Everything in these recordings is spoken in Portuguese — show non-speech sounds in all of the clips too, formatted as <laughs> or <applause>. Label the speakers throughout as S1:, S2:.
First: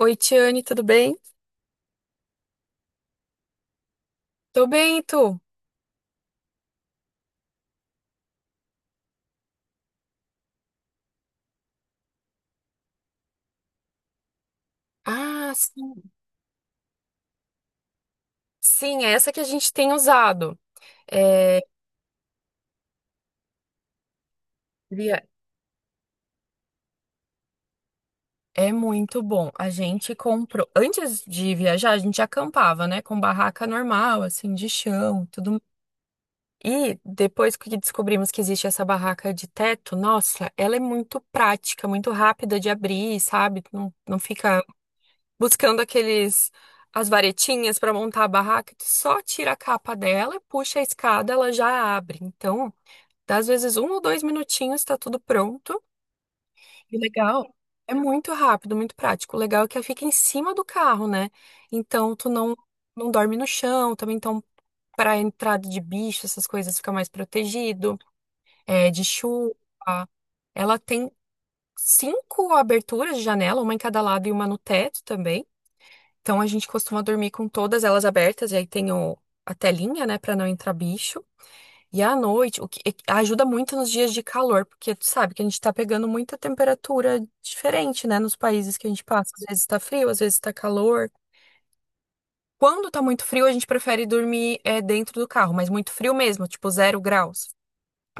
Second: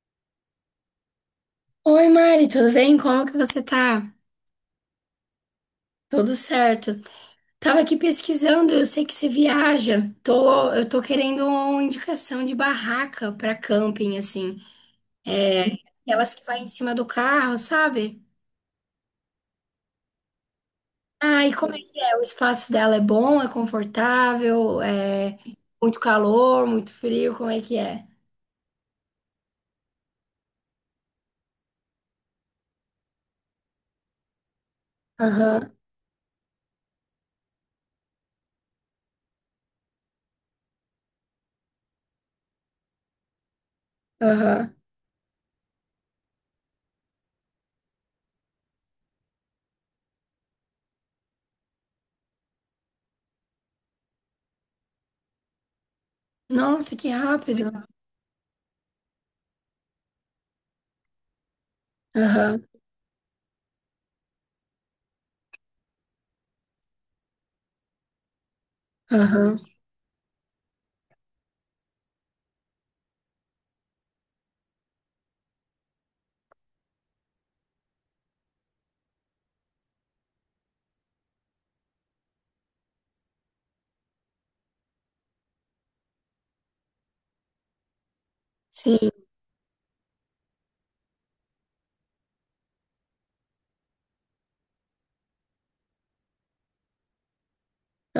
S1: Oi, Tiane, tudo bem?
S2: Oi, Mari, tudo bem? Como que você tá?
S1: Tô bem, e tu?
S2: Tudo certo. Tava aqui pesquisando, eu sei que você viaja. Eu tô querendo uma indicação de barraca pra camping, assim.
S1: Ah,
S2: É,
S1: sim.
S2: aquelas que vai em cima do carro, sabe?
S1: Sim, é essa que a gente tem usado.
S2: Ah, e
S1: É,
S2: como é que é? O espaço dela é bom, é confortável,
S1: via-
S2: é muito calor, muito frio, como é que é?
S1: É muito bom. A gente comprou. Antes de viajar, a gente acampava, né? Com barraca normal, assim, de chão, tudo.
S2: Aham,
S1: E depois que descobrimos que existe essa barraca de teto, nossa, ela é muito prática, muito rápida de abrir, sabe? Não, não fica
S2: aham.
S1: buscando aqueles as varetinhas para montar a barraca. Tu só tira a capa dela e puxa a escada, ela já abre. Então, dá às vezes um ou dois minutinhos, tá tudo pronto.
S2: Nossa,
S1: E o
S2: que
S1: legal
S2: rápido.
S1: é muito rápido, muito prático. O legal é que ela fica em cima do carro, né? Então, tu não
S2: Aham,
S1: não dorme no chão também. Então, para entrada de bicho, essas coisas, fica mais protegido, é, de chuva.
S2: aham.
S1: Ela tem cinco aberturas de janela, uma em cada lado e uma no teto também. Então a gente costuma dormir com todas elas abertas, e aí tem a telinha, né, pra não entrar bicho. E à noite, ajuda muito nos dias de calor, porque tu sabe que a gente tá pegando muita temperatura diferente, né, nos países que a gente
S2: Sim,
S1: passa. Às vezes tá frio, às vezes tá calor. Quando tá muito frio, a gente prefere dormir dentro do carro, mas muito frio mesmo, tipo 0 graus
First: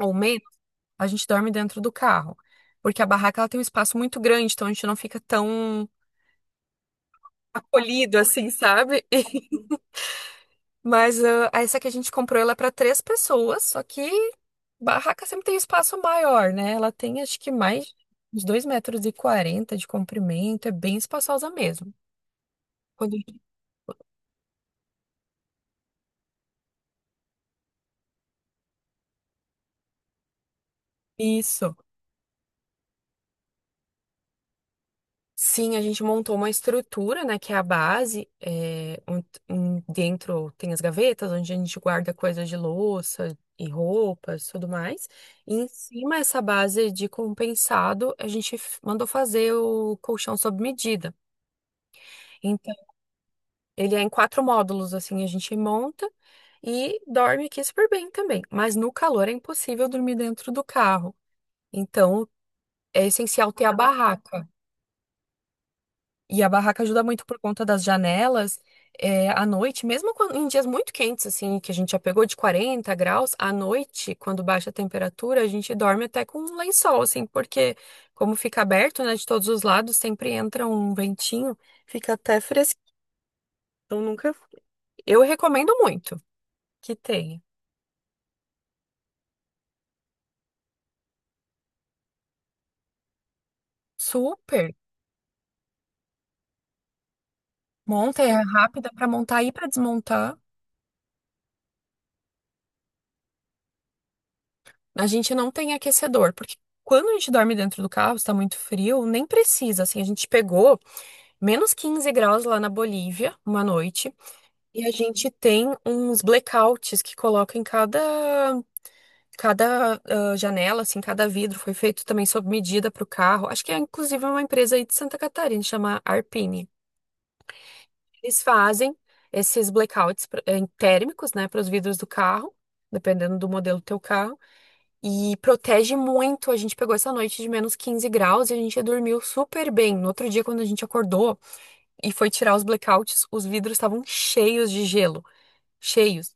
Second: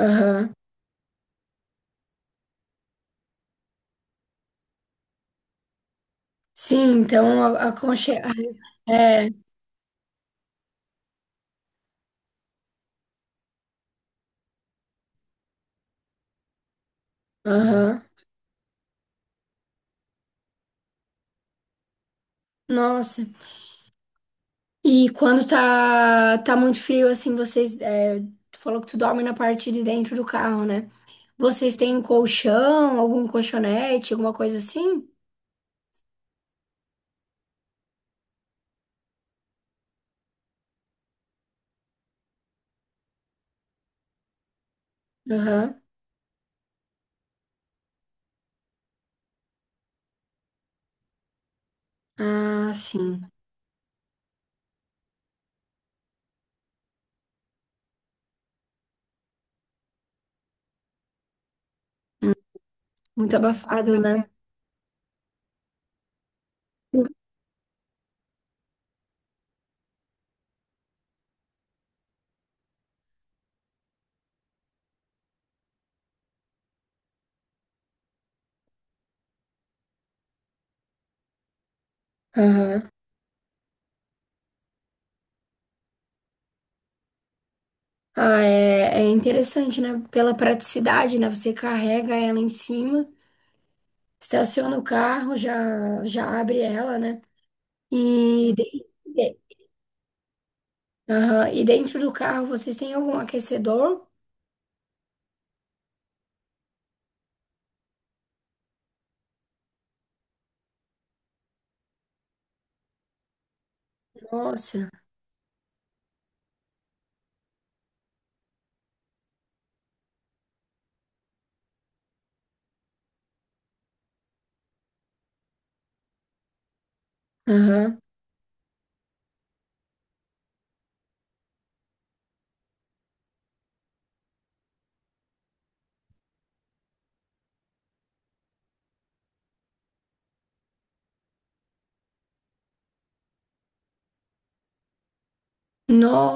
S1: ou menos, a gente dorme dentro do carro. Porque a barraca, ela tem um espaço muito grande, então a gente não fica tão
S2: Sim, então
S1: acolhido assim, sabe? <laughs> Mas essa que a gente comprou, ela é para três pessoas, só que barraca sempre tem espaço maior, né? Ela tem, acho que, mais
S2: aham.
S1: uns 2,40 metros de comprimento, é bem espaçosa mesmo. Quando a
S2: Nossa.
S1: gente-
S2: E quando tá muito frio, assim, vocês. Tu falou que tu dorme na parte de dentro do carro, né?
S1: Isso.
S2: Vocês têm um colchão, algum colchonete, alguma coisa assim?
S1: Sim, a gente montou uma estrutura, né, que é a base, é, dentro tem as gavetas, onde a gente guarda coisas de louça e roupas, tudo mais. E em
S2: Aham.
S1: cima essa base de compensado, a gente mandou fazer o colchão sob medida.
S2: Ah, sim.
S1: Ele é em quatro módulos, assim, a gente monta e dorme aqui super bem também. Mas no calor é impossível dormir dentro do carro. Então,
S2: Hum.
S1: é
S2: Muito
S1: essencial ter a
S2: abafado, né?
S1: barraca. E a barraca ajuda muito por conta das janelas. É, à noite, mesmo em dias muito quentes, assim, que a gente já pegou de 40 graus, à noite, quando baixa a temperatura, a gente dorme até com um lençol, assim, porque como fica aberto, né, de todos os lados, sempre entra um ventinho, fica até
S2: Aham.
S1: fresquinho. Então, nunca. Eu recomendo muito que tenha.
S2: Ah, é, é interessante, né? Pela praticidade, né? Você carrega ela em cima,
S1: Super.
S2: estaciona o carro, já abre ela, né?
S1: Monta, é
S2: E, de-
S1: rápida para
S2: de-
S1: montar e para desmontar.
S2: aham. E dentro do carro vocês têm algum aquecedor?
S1: A gente não tem aquecedor, porque quando a gente dorme dentro do carro, está muito frio, nem precisa. Assim, a gente pegou menos 15 graus lá na Bolívia uma noite, e
S2: Nossa,
S1: a gente tem uns blackouts que coloca em cada janela. Assim, cada vidro foi feito também sob medida para o carro. Acho que é inclusive uma empresa aí de Santa Catarina, chama Arpine.
S2: aham.
S1: Eles fazem esses blackouts térmicos, né, para os vidros do carro, dependendo do modelo do teu carro, e protege muito. A gente pegou essa noite de menos 15 graus e a gente dormiu super bem. No outro dia, quando a gente acordou e foi tirar os blackouts, os vidros estavam cheios de gelo, cheios.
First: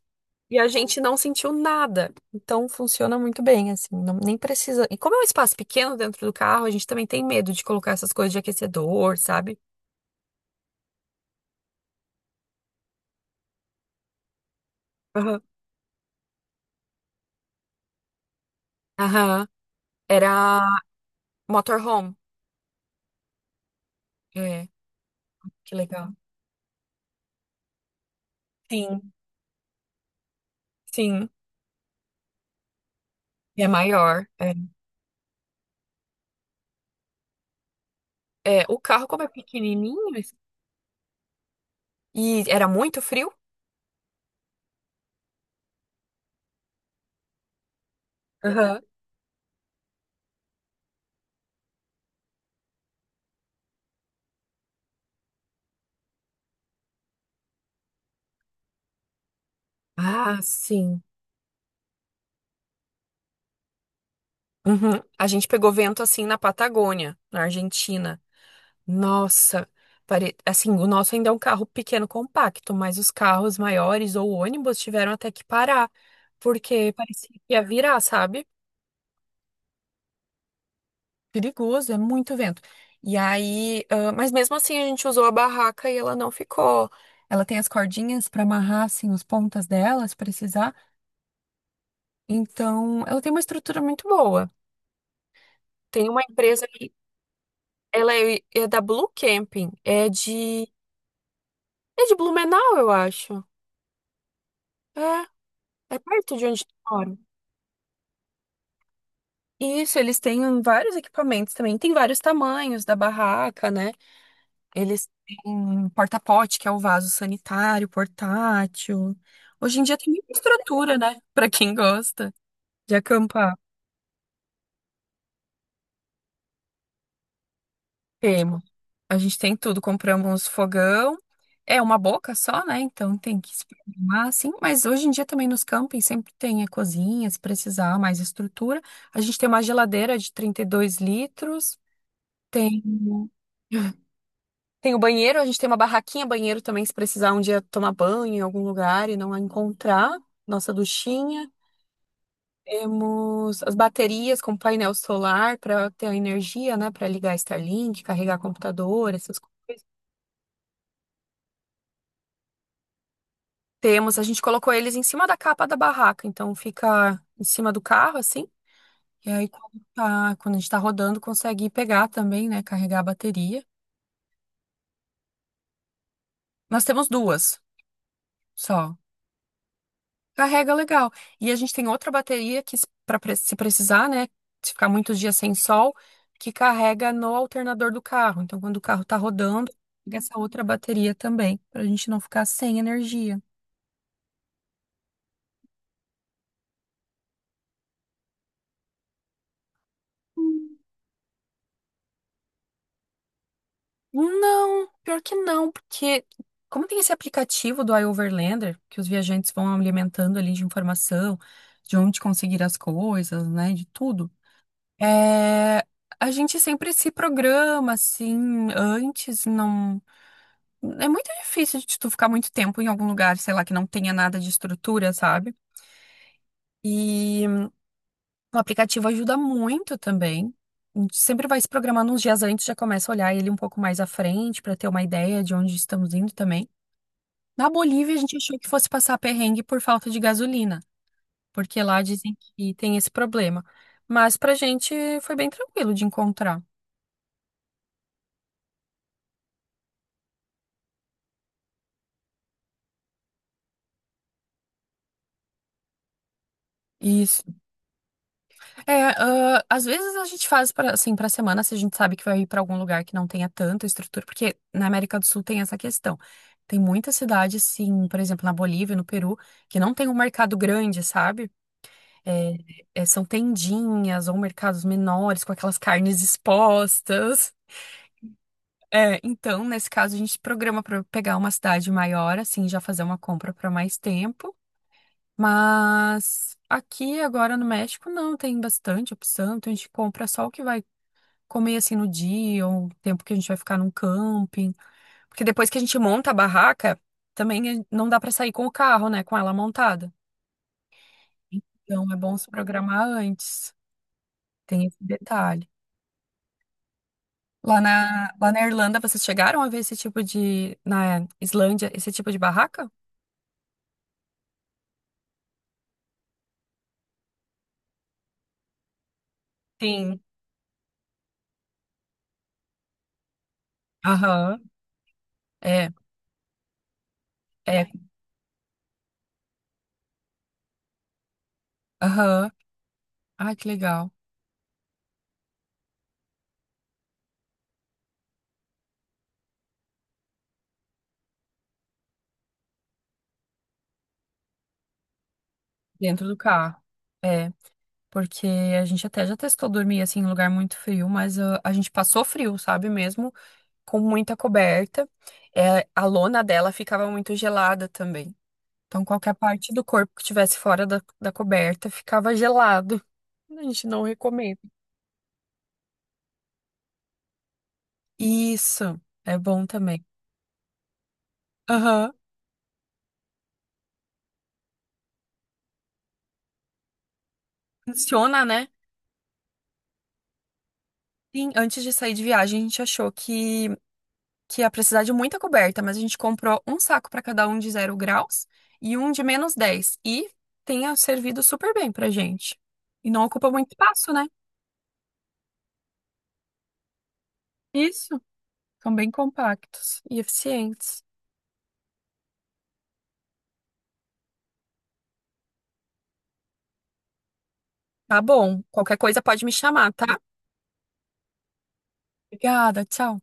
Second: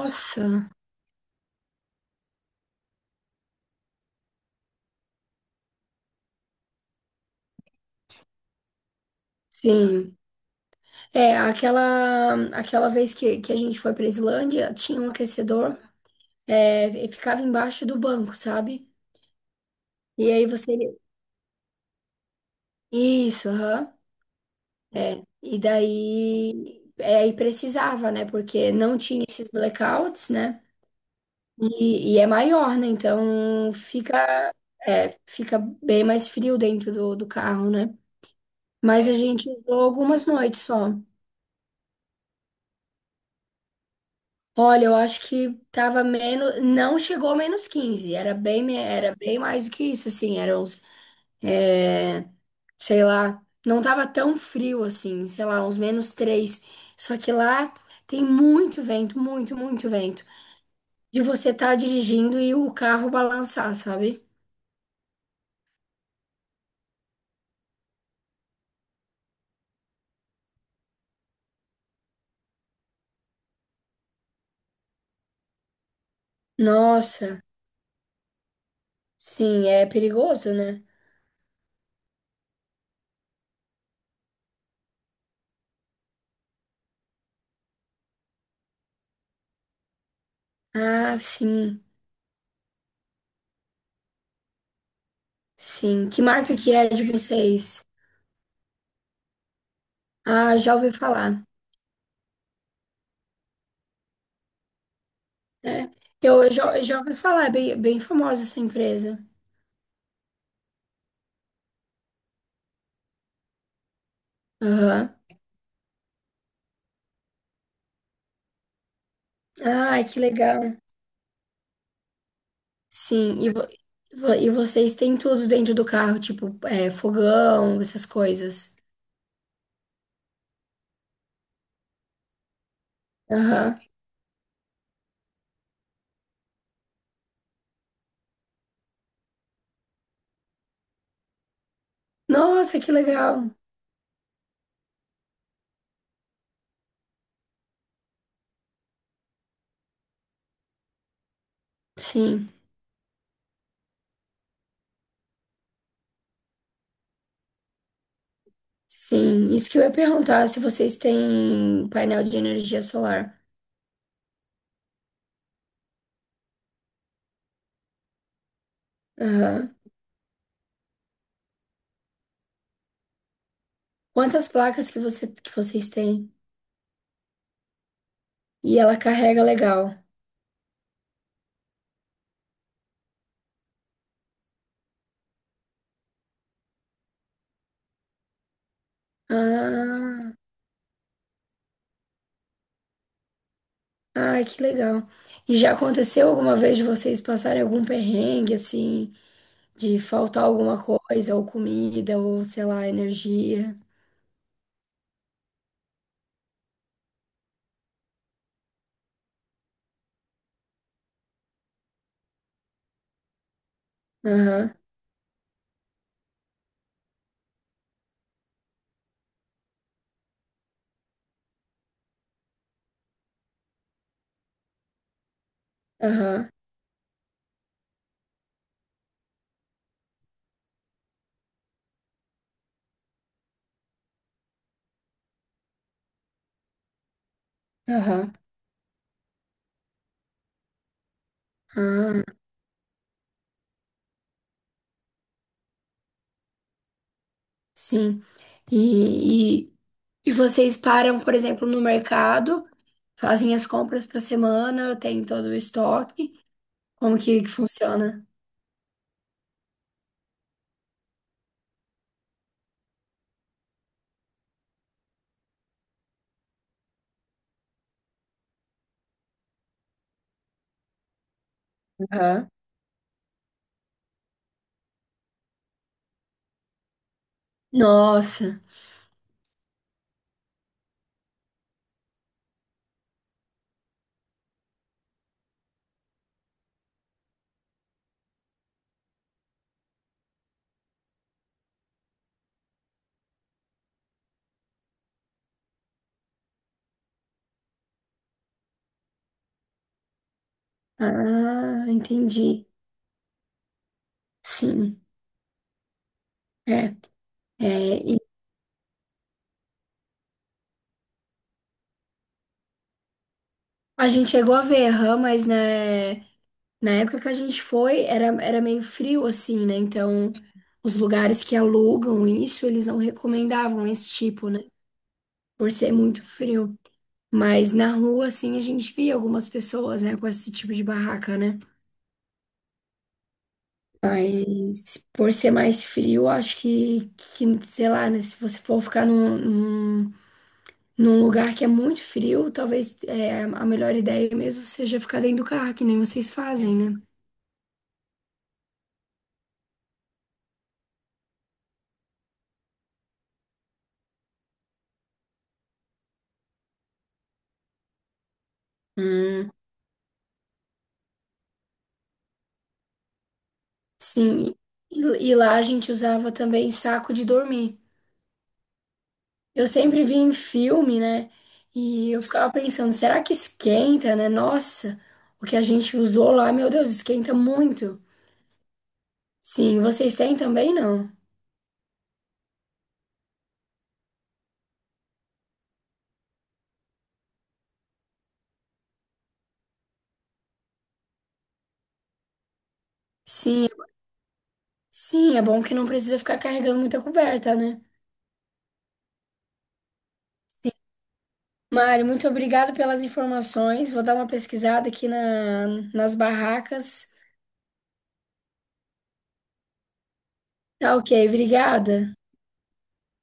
S1: E a gente não sentiu nada. Então funciona muito bem, assim, nem precisa. E como é um espaço pequeno dentro do carro, a gente também tem medo de colocar essas coisas de aquecedor, sabe?
S2: sim. É, aquela vez que a gente foi pra Islândia, tinha um
S1: Aham.
S2: aquecedor, e ficava embaixo do banco, sabe?
S1: Aham. Era
S2: E aí você.
S1: motorhome.
S2: Isso, aham.
S1: É,
S2: É. E
S1: que legal.
S2: daí. É, aí precisava, né? Porque não
S1: Sim,
S2: tinha esses blackouts, né?
S1: sim.
S2: E é maior, né?
S1: E é
S2: Então
S1: maior.
S2: fica,
S1: É.
S2: é, fica bem mais frio dentro do, do carro, né?
S1: É, o
S2: Mas
S1: carro,
S2: a
S1: como é
S2: gente usou
S1: pequenininho,
S2: algumas noites só.
S1: e era muito frio?
S2: Olha, eu acho que tava menos, não chegou a menos 15, era bem,
S1: Aham.
S2: era bem mais do que isso, assim, era uns, é, sei lá, não tava tão frio assim, sei lá, uns menos 3. Só que lá tem muito vento, muito, muito vento,
S1: Ah, sim.
S2: de você tá dirigindo e o carro balançar, sabe?
S1: Uhum. A gente pegou vento assim na Patagônia, na Argentina. Nossa, assim, o nosso ainda é um carro pequeno, compacto, mas os carros maiores ou ônibus tiveram até que parar, porque parecia
S2: Nossa,
S1: que ia virar, sabe?
S2: sim, é perigoso, né?
S1: Perigoso, é muito vento. E aí, mas mesmo assim a gente usou a barraca e ela não ficou. Ela tem as cordinhas para amarrar assim as pontas dela, se precisar.
S2: Ah, sim,
S1: Então, ela tem uma estrutura muito boa. Tem
S2: sim,
S1: uma
S2: que marca
S1: empresa
S2: que é
S1: que
S2: de vocês?
S1: ela é da Blue Camping, é
S2: Ah,
S1: de
S2: já ouvi falar.
S1: Blumenau, eu acho. É,
S2: É.
S1: é perto
S2: Eu
S1: de
S2: eu
S1: onde tu
S2: já, eu já
S1: mora.
S2: ouvi falar, é bem, bem famosa essa empresa.
S1: Isso, eles têm vários equipamentos também. Tem vários tamanhos da barraca, né? Eles
S2: Aham.
S1: têm um porta-pote, que é o vaso sanitário, portátil. Hoje em dia
S2: Ai,
S1: tem
S2: que
S1: muita
S2: legal.
S1: estrutura, né? <laughs> Pra quem gosta de
S2: Sim,
S1: acampar.
S2: e vocês têm tudo dentro do carro, tipo, é, fogão, essas
S1: Temos.
S2: coisas.
S1: A gente tem tudo. Compramos fogão. É uma boca só, né? Então tem que se
S2: Aham.
S1: programar, assim. Mas hoje em dia também nos campings sempre tem a cozinha, se precisar, mais estrutura. A gente tem uma geladeira de 32 litros.
S2: Nossa,
S1: Tem.
S2: que legal.
S1: Tem o banheiro. A gente tem uma barraquinha banheiro também, se precisar um dia tomar banho em algum lugar e não a encontrar. Nossa duchinha.
S2: Sim,
S1: Temos as baterias com painel solar para ter a energia, né? Para ligar Starlink, carregar computador, essas
S2: sim. Isso que eu
S1: coisas.
S2: ia perguntar, se vocês têm painel de energia solar.
S1: Temos, a gente colocou eles em cima da capa da barraca, então fica em cima do carro, assim. E aí,
S2: Aham.
S1: quando tá, quando a gente tá rodando, consegue pegar também, né? Carregar a bateria.
S2: Quantas placas que vocês têm?
S1: Nós temos duas
S2: E
S1: só.
S2: ela carrega legal.
S1: Carrega legal. E a gente tem outra bateria que, para se precisar, né? Se ficar muitos dias sem sol, que carrega no alternador do carro. Então, quando o carro tá rodando, pega
S2: Ah.
S1: essa outra bateria também, pra gente não ficar sem energia.
S2: Ai, que legal. E já aconteceu alguma vez de vocês passarem algum perrengue, assim, de faltar alguma coisa, ou comida, ou sei lá, energia?
S1: Não, pior que não, porque como tem esse aplicativo do iOverlander, que os viajantes vão alimentando ali de informação, de onde conseguir as coisas, né? De tudo.
S2: Aham,
S1: É, a gente sempre se programa, assim, antes, não. É muito difícil de tu ficar muito tempo em algum lugar, sei lá, que não tenha nada de estrutura, sabe?
S2: aham,
S1: E hum, o aplicativo ajuda muito também. A gente sempre vai se programando uns dias antes, já começa a olhar ele um pouco mais à frente para ter uma ideia de onde estamos indo também. Na Bolívia, a
S2: aham.
S1: gente achou que fosse passar perrengue por falta de gasolina, porque lá dizem
S2: Ah,
S1: que tem esse problema. Mas pra gente foi bem tranquilo de encontrar.
S2: sim. E, e, e vocês param, por exemplo, no mercado, fazem as compras para semana, tem todo o estoque. Como
S1: E
S2: que funciona?
S1: é, às vezes a gente faz para, assim, para semana, se a gente sabe que vai ir para algum lugar que não tenha tanta estrutura, porque na América do Sul tem essa questão. Tem muitas cidades, sim, por exemplo, na Bolívia, no Peru, que não tem um mercado grande, sabe?
S2: Aham.
S1: É, são tendinhas ou mercados menores com aquelas carnes expostas.
S2: Nossa.
S1: É, então, nesse caso, a gente programa para pegar uma cidade maior, assim, já fazer uma compra para mais tempo. Mas aqui agora no México não tem bastante opção, então a gente compra só o que vai comer assim no dia, ou o tempo que a gente vai ficar num camping. Porque depois que a gente monta a barraca, também não dá pra sair com o carro, né? Com ela montada.
S2: Ah,
S1: Então é bom se
S2: entendi.
S1: programar antes. Tem esse
S2: Sim.
S1: detalhe.
S2: É, e
S1: Lá na Irlanda, vocês chegaram a ver esse tipo de. Na Islândia, esse tipo de barraca?
S2: a gente chegou a ver, aham, mas né. Na época que a gente foi, era meio frio assim, né?
S1: Sim.
S2: Então, os lugares que alugam isso, eles não recomendavam esse tipo,
S1: Aham.
S2: né? Por
S1: É,
S2: ser muito frio. Mas
S1: é.
S2: na rua, assim, a gente via algumas pessoas, né, com esse tipo de barraca, né?
S1: Aham. Ai, que legal.
S2: Mas por ser mais frio, acho que sei lá, né? Se você for ficar num lugar que é muito frio, talvez é, a melhor ideia mesmo seja ficar dentro do carro, que nem
S1: Dentro
S2: vocês
S1: do
S2: fazem,
S1: carro.
S2: né?
S1: É. Porque a gente até já testou dormir assim em lugar muito frio, mas a gente passou frio, sabe mesmo? Com muita coberta. É, a lona dela ficava muito gelada também. Então, qualquer
S2: Hum.
S1: parte do corpo que estivesse fora da coberta ficava gelado. A gente não
S2: Sim,
S1: recomenda.
S2: e, e lá a gente usava também saco de dormir.
S1: Isso, é bom
S2: Eu
S1: também.
S2: sempre via em filme, né?
S1: Aham.
S2: E eu ficava pensando, será que esquenta, né? Nossa, o que a gente usou lá, meu Deus, esquenta muito.
S1: Funciona, né?
S2: Sim, vocês têm também, não?
S1: Sim, antes de sair de viagem, a gente achou que ia precisar de muita coberta, mas a gente comprou um saco para cada um de 0 graus e um de -10. E tenha servido super bem pra gente. E não ocupa
S2: Sim,
S1: muito espaço, né?
S2: sim, é bom que não precisa ficar carregando muita coberta, né?
S1: Isso. São bem compactos e
S2: Sim.
S1: eficientes.
S2: Mário, muito obrigado pelas informações. Vou dar uma pesquisada aqui na, nas barracas.
S1: Tá bom. Qualquer coisa pode me chamar, tá?
S2: Tá ok, obrigada.
S1: Obrigada, tchau.